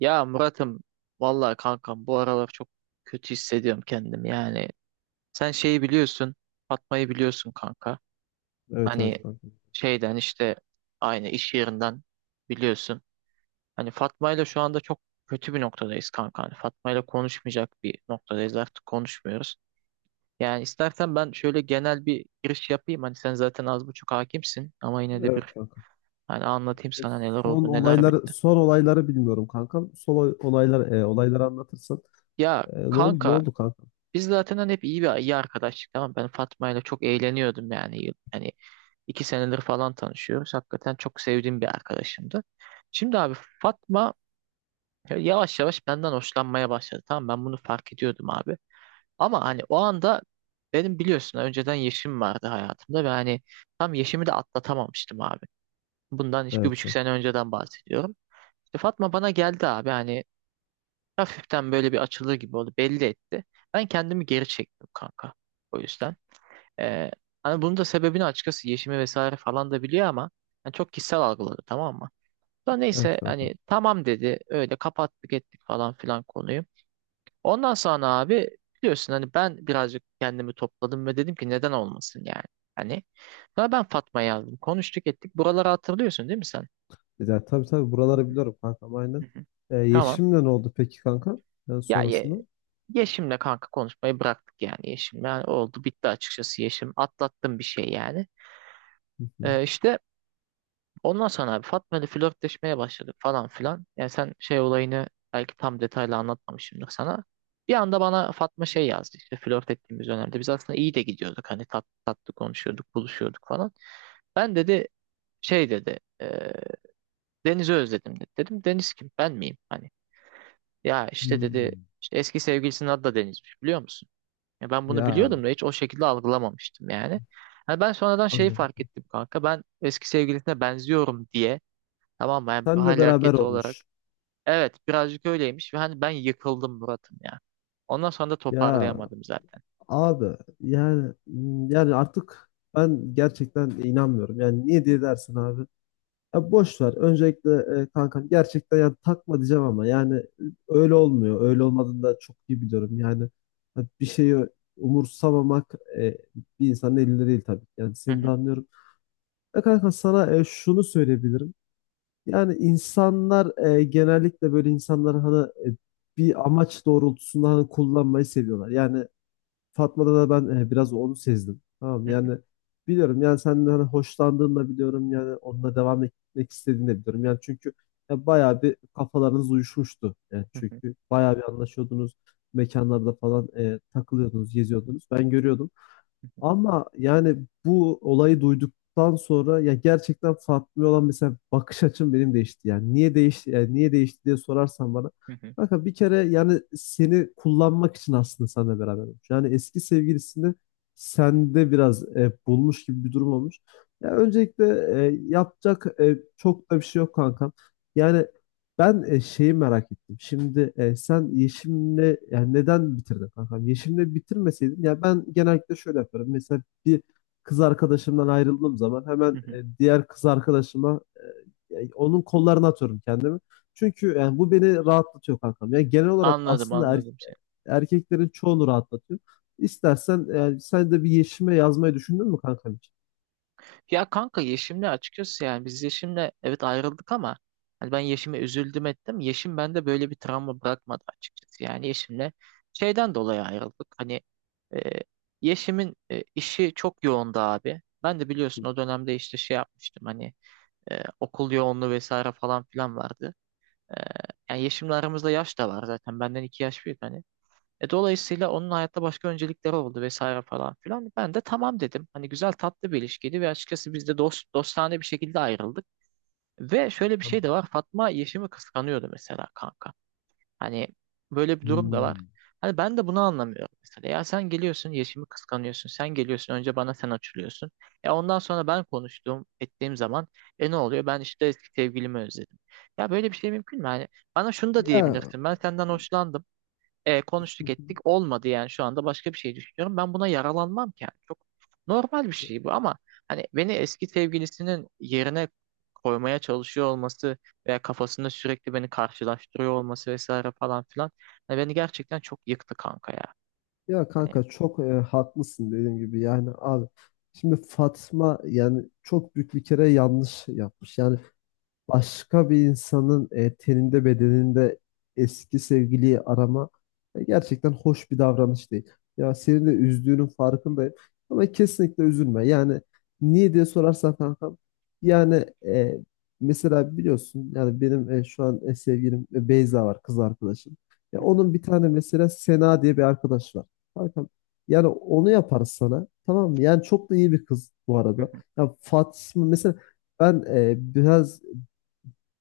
Ya Murat'ım, vallahi kankam bu aralar çok kötü hissediyorum kendimi yani. Sen şeyi biliyorsun, Fatma'yı biliyorsun kanka. Evet, evet Hani kanka. şeyden işte aynı iş yerinden biliyorsun. Hani Fatma'yla şu anda çok kötü bir noktadayız kanka. Hani Fatma'yla konuşmayacak bir noktadayız, artık konuşmuyoruz. Yani istersen ben şöyle genel bir giriş yapayım. Hani sen zaten az buçuk hakimsin ama yine de bir Evet kanka. hani anlatayım E, sana neler Son oldu neler olayları bitti. son olayları bilmiyorum kankam. Olaylar olayları anlatırsan. Ya Ne oldu ne kanka, oldu kanka? biz zaten hani hep iyi bir iyi arkadaştık, tamam mı? Ben Fatma ile çok eğleniyordum yani hani 2 senedir falan tanışıyoruz, hakikaten çok sevdiğim bir arkadaşımdı. Şimdi abi, Fatma yavaş yavaş benden hoşlanmaya başladı, tamam, ben bunu fark ediyordum abi, ama hani o anda benim biliyorsun önceden Yeşim vardı hayatımda ve hani tam Yeşim'i de atlatamamıştım abi, bundan işte bir Evet buçuk kanka. sene önceden bahsediyorum. İşte Fatma bana geldi abi, hani hafiften böyle bir açılır gibi oldu, belli etti, ben kendimi geri çektim kanka, o yüzden. Ee, Hani bunun da sebebini açıkçası Yeşim'i vesaire falan da biliyor ama yani çok kişisel algıladı, tamam mı? Sonra Evet neyse kanka. hani tamam dedi, öyle kapattık ettik falan filan konuyu. Ondan sonra abi biliyorsun hani ben birazcık kendimi topladım ve dedim ki neden olmasın yani. Hani sonra ben Fatma yazdım, konuştuk ettik, buraları hatırlıyorsun değil mi sen? Ya, tabii, tabii buraları biliyorum kankam, aynen. Hı hı. Tamam. Yeşim'le ne oldu peki kanka? Ya ye, Sonrasında? Yeşim'le kanka konuşmayı bıraktık yani Yeşim'le. Yani oldu bitti açıkçası Yeşim. Atlattım bir şey yani. Hı hı. Ee, işte Ondan sonra abi Fatma ile flörtleşmeye başladık falan filan. Yani sen şey olayını belki tam detaylı anlatmamışımdır sana. Bir anda bana Fatma şey yazdı, işte flört ettiğimiz dönemde. Biz aslında iyi de gidiyorduk, hani tatlı tatlı konuşuyorduk, buluşuyorduk falan. Ben dedi, şey dedi, Deniz'i özledim dedi. Dedim Deniz kim, ben miyim? Hani ya işte dedi, Hmm. işte eski sevgilisinin adı da Deniz'miş, biliyor musun? Ya ben bunu Ya, biliyordum da hiç o şekilde algılamamıştım yani. Hani ben sonradan şeyi fark anladım. ettim kanka, ben eski sevgilisine benziyorum diye. Tamam mı? Yani Senle hal beraber hareketi olarak. olmuş. Evet birazcık öyleymiş, ve hani ben yıkıldım Murat'ım ya. Ondan sonra da Ya toparlayamadım zaten. abi, yani yani artık ben gerçekten inanmıyorum. Yani niye diye dersin abi? Ya boş ver. Öncelikle kankam, gerçekten yani takma diyeceğim ama yani öyle olmuyor. Öyle olmadığını da çok iyi biliyorum. Yani ha, bir şeyi umursamamak bir insanın elinde değil tabii. Yani Hı seni de hı, anlıyorum. Ya kanka, sana şunu söyleyebilirim. Yani insanlar genellikle böyle insanlar hani bir amaç doğrultusunda hani kullanmayı seviyorlar. Yani Fatma'da da ben biraz onu sezdim. Tamam mı? hı hı, Yani biliyorum yani senden hani hoşlandığını da biliyorum, yani onunla devam etmek istediğini de biliyorum. Yani çünkü ya bayağı bir kafalarınız uyuşmuştu. Yani hı hı, çünkü bayağı bir anlaşıyordunuz. Mekanlarda falan takılıyordunuz, geziyordunuz. Ben görüyordum. Ama yani bu olayı duyduktan sonra ya gerçekten Fatma'ya olan mesela bakış açım benim değişti. Yani niye değişti yani niye değişti diye sorarsan bana. hı hı, Kanka, bir kere yani seni kullanmak için aslında seninle beraber olmuş. Yani eski sevgilisini sende biraz bulmuş gibi bir durum olmuş. Ya öncelikle yapacak çok da bir şey yok kankam. Yani ben şeyi merak ettim. Şimdi sen Yeşim'le yani neden bitirdin kankam? Yeşim'le bitirmeseydin, ya ben genellikle şöyle yaparım. Mesela bir kız arkadaşımdan ayrıldığım zaman hı hemen hı. Diğer kız arkadaşıma yani onun kollarına atıyorum kendimi. Çünkü yani bu beni rahatlatıyor kankam. Yani genel olarak Anladım, aslında anladım seni. erkeklerin çoğunu rahatlatıyor. İstersen yani sen de bir Yeşim'e yazmayı düşündün mü kankam için? Ya kanka Yeşim'le açıkçası yani biz Yeşim'le evet ayrıldık ama hani ben Yeşim'e üzüldüm ettim. Yeşim bende böyle bir travma bırakmadı açıkçası. Yani Yeşim'le şeyden dolayı ayrıldık. Hani e, Yeşim'in işi çok yoğundu abi. Ben de biliyorsun o dönemde işte şey yapmıştım hani. Okul yoğunluğu vesaire falan filan vardı. E, Yani yeşimle aramızda yaş da var zaten. Benden 2 yaş büyük hani. Dolayısıyla onun hayatta başka öncelikleri oldu vesaire falan filan. Ben de tamam dedim. Hani güzel tatlı bir ilişkiydi ve açıkçası biz de dostane bir şekilde ayrıldık. Ve şöyle bir şey de var. Fatma Yeşim'i kıskanıyordu mesela kanka. Hani böyle bir durum da var. Hmm. Hani ben de bunu anlamıyorum mesela. Ya sen geliyorsun, Yeşim'i kıskanıyorsun. Sen geliyorsun, önce bana sen açılıyorsun. E ondan sonra ben konuştuğum, ettiğim zaman e ne oluyor? Ben işte eski sevgilimi özledim. Ya böyle bir şey mümkün mü? Hani bana şunu da Ya diyebilirsin. Ben senden hoşlandım. Konuştuk ettik olmadı yani şu anda başka bir şey düşünüyorum. Ben buna yaralanmam ki yani. Çok normal bir şey bu ama hani beni eski sevgilisinin yerine koymaya çalışıyor olması veya kafasında sürekli beni karşılaştırıyor olması vesaire falan filan, hani beni gerçekten çok yıktı kanka ya. ya Hani, kanka, çok haklısın. Dediğim gibi yani abi, şimdi Fatma yani çok büyük bir kere yanlış yapmış. Yani başka bir insanın teninde, bedeninde eski sevgiliyi arama gerçekten hoş bir davranış değil. Ya senin de üzdüğünün farkındayım ama kesinlikle üzülme. Yani niye diye sorarsan kankam, yani mesela biliyorsun yani benim şu an sevgilim Beyza var, kız arkadaşım. Ya onun bir tane mesela Sena diye bir arkadaş var. Kankam, yani onu yaparız sana, tamam mı? Yani çok da iyi bir kız bu arada. Ya Fatma mesela, ben biraz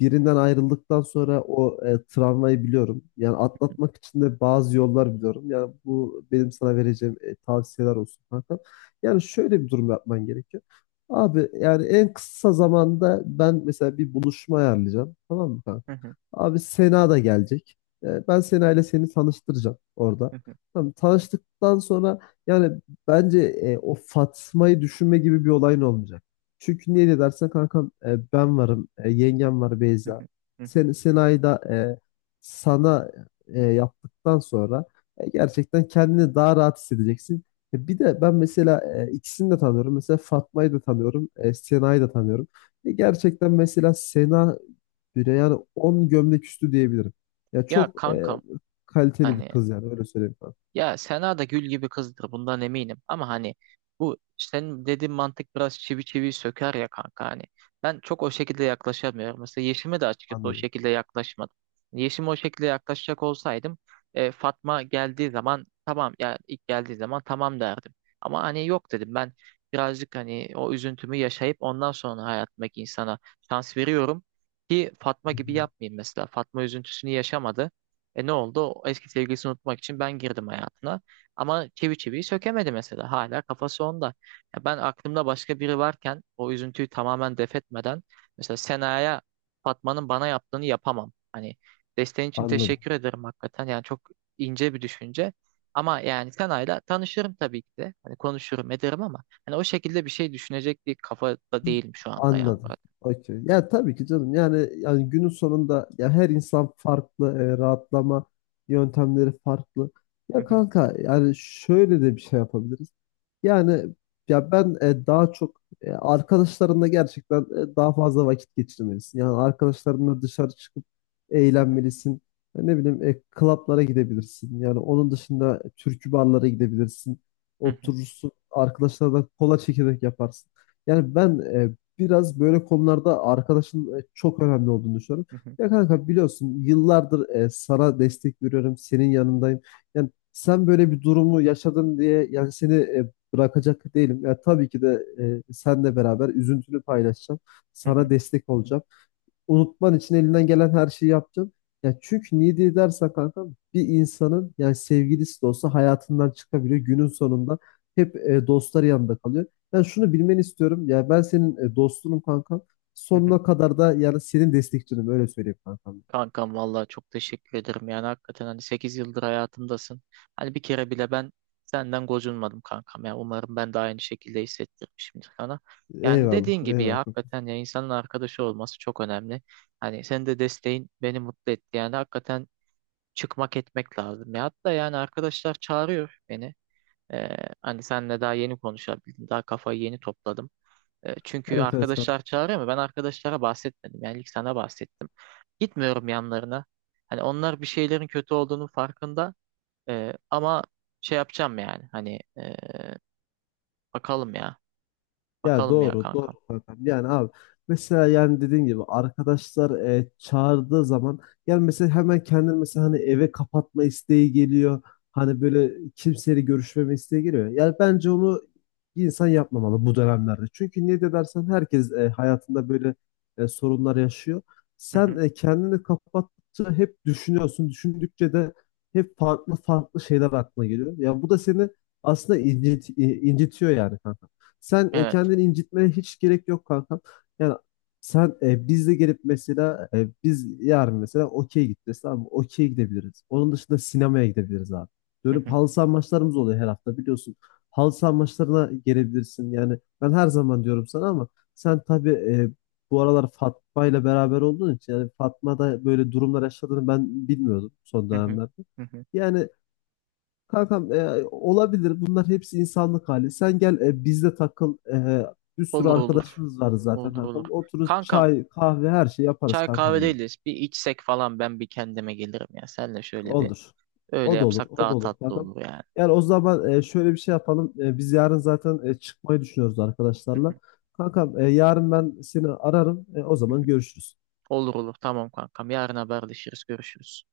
birinden ayrıldıktan sonra o travmayı biliyorum. Yani atlatmak için de bazı yollar biliyorum. Yani bu benim sana vereceğim tavsiyeler olsun kanka. Yani şöyle bir durum yapman gerekiyor. Abi, yani en kısa zamanda ben mesela bir buluşma ayarlayacağım. Tamam mı kanka? Abi, Sena da gelecek. Ben Sena ile seni tanıştıracağım orada. Tamam, tanıştıktan sonra yani bence o Fatma'yı düşünme gibi bir olayın olmayacak. Çünkü niye de dersen kankam, ben varım, yengem var, Beyza. Sen, Sena'yı da sana yaptıktan sonra gerçekten kendini daha rahat hissedeceksin. Bir de ben mesela ikisini de tanıyorum. Mesela Fatma'yı da tanıyorum, Sena'yı da tanıyorum. Gerçekten mesela Sena düğüne. Yani 10 gömlek üstü diyebilirim. Ya ya çok kankam, kaliteli bir hani kız, yani öyle söyleyeyim ben. ya Sena da gül gibi kızdır bundan eminim ama hani bu senin dediğin mantık biraz çivi çivi söker ya kanka, hani ben çok o şekilde yaklaşamıyorum. Mesela Yeşim'e de açıkçası o Anladım. şekilde yaklaşmadım. Yeşim'e o şekilde yaklaşacak olsaydım, Fatma geldiği zaman tamam, ya ilk geldiği zaman tamam derdim. Ama hani yok dedim, ben birazcık hani o üzüntümü yaşayıp ondan sonra hayatımdaki insana şans veriyorum, ki Fatma Hı gibi hı. yapmayayım mesela. Fatma üzüntüsünü yaşamadı. E ne oldu? O eski sevgilisini unutmak için ben girdim hayatına. Ama çivi çiviyi sökemedi mesela. Hala kafası onda. Ya ben aklımda başka biri varken o üzüntüyü tamamen def etmeden mesela Sena'ya Fatma'nın bana yaptığını yapamam. Hani desteğin için Anladım. teşekkür ederim hakikaten. Yani çok ince bir düşünce. Ama yani Sena'yla tanışırım tabii ki de. Hani konuşurum ederim ama hani o şekilde bir şey düşünecek bir kafada değilim şu anda ya Anladım. Murat. Okey. Ya tabii ki canım. Yani yani günün sonunda ya her insan farklı, rahatlama yöntemleri farklı. Hı Ya hı, kanka, yani şöyle de bir şey yapabiliriz. Yani ya ben daha çok arkadaşlarınla gerçekten daha fazla vakit geçirmelisin. Yani arkadaşlarınla dışarı çıkıp hı hı, eğlenmelisin. Ya ne bileyim, klaplara gidebilirsin. Yani onun dışında türkü barlara gidebilirsin. hı hı, Oturursun, arkadaşlarla kola çekirdek yaparsın. Yani ben biraz böyle konularda arkadaşın çok önemli olduğunu düşünüyorum. hı hı, Ya kanka, biliyorsun yıllardır sana destek veriyorum, senin yanındayım. Yani sen böyle bir durumu yaşadın diye yani seni bırakacak değilim. Ya tabii ki de senle beraber üzüntünü paylaşacağım. hı hı, Sana destek olacağım, unutman için elinden gelen her şeyi yapacağım. Ya çünkü niye diye dersen kanka, bir insanın yani sevgilisi de olsa hayatından çıkabiliyor. Günün sonunda hep dostları yanında kalıyor. Ben şunu bilmeni istiyorum. Ya ben senin dostunum kankam. hı hı. Sonuna kadar da yani senin destekçinim, öyle söyleyeyim kankam. Kankam vallahi çok teşekkür ederim. Yani hakikaten hani 8 yıldır hayatımdasın. Hani bir kere bile ben senden gocunmadım kankam. Yani umarım ben de aynı şekilde hissettirmişimdir sana. Yani Eyvallah, dediğin gibi ya, eyvallah. hakikaten ya, insanın arkadaşı olması çok önemli. Hani senin de desteğin beni mutlu etti. Yani hakikaten çıkmak etmek lazım. Ya hatta yani arkadaşlar çağırıyor beni. Ee, Hani senle daha yeni konuşabildim. Daha kafayı yeni topladım. Çünkü Evet, evet arkadaşlar kankam. çağırıyor ama ben arkadaşlara bahsetmedim. Yani ilk sana bahsettim. Gitmiyorum yanlarına. Hani onlar bir şeylerin kötü olduğunun farkında. Ama şey yapacağım yani. Hani bakalım ya. Ya Bakalım ya doğru, doğru kankam. kankam. Yani abi, mesela yani dediğin gibi arkadaşlar çağırdığı zaman yani mesela hemen kendini mesela hani eve kapatma isteği geliyor. Hani böyle kimseyle görüşmeme isteği geliyor. Yani bence onu bir insan yapmamalı bu dönemlerde. Çünkü ne de dersen herkes hayatında böyle sorunlar yaşıyor. Hı Sen hı. Kendini kapattıkça hep düşünüyorsun. Düşündükçe de hep farklı farklı şeyler aklına geliyor. Ya bu da seni aslında incitiyor yani kanka. Sen Evet. kendini incitmeye hiç gerek yok kankam. Yani sen bizle gelip mesela, biz yarın mesela okey gideceğiz, tamam mı? Okey gidebiliriz. Onun dışında sinemaya gidebiliriz abi. Hı Dönüp hı. halı saha maçlarımız oluyor her hafta, biliyorsun. Halı saha maçlarına gelebilirsin. Yani ben her zaman diyorum sana ama sen tabii bu aralar Fatma ile beraber olduğun için yani Fatma da böyle durumlar yaşadığını ben bilmiyordum son Hı hı. dönemlerde. Hı hı. Yani kankam, olabilir. Bunlar hepsi insanlık hali. Sen gel bizde takıl. Bir sürü Olur olur. arkadaşımız var zaten Olur olur. kankam. Otururuz, Kankam, çay, kahve her şeyi yaparız çay kahve kankam yani. değiliz. Bir içsek falan ben bir kendime gelirim ya. Senle şöyle bir Olur. öyle O da olur. yapsak O da daha olur tatlı kankam. olur yani. Yani o zaman şöyle bir şey yapalım. Biz yarın zaten çıkmayı düşünüyoruz Hı arkadaşlarla. hı, Kankam, yarın ben seni ararım. O hı zaman hı. görüşürüz. Olur olur, tamam kankam. Yarın haberleşiriz. Görüşürüz.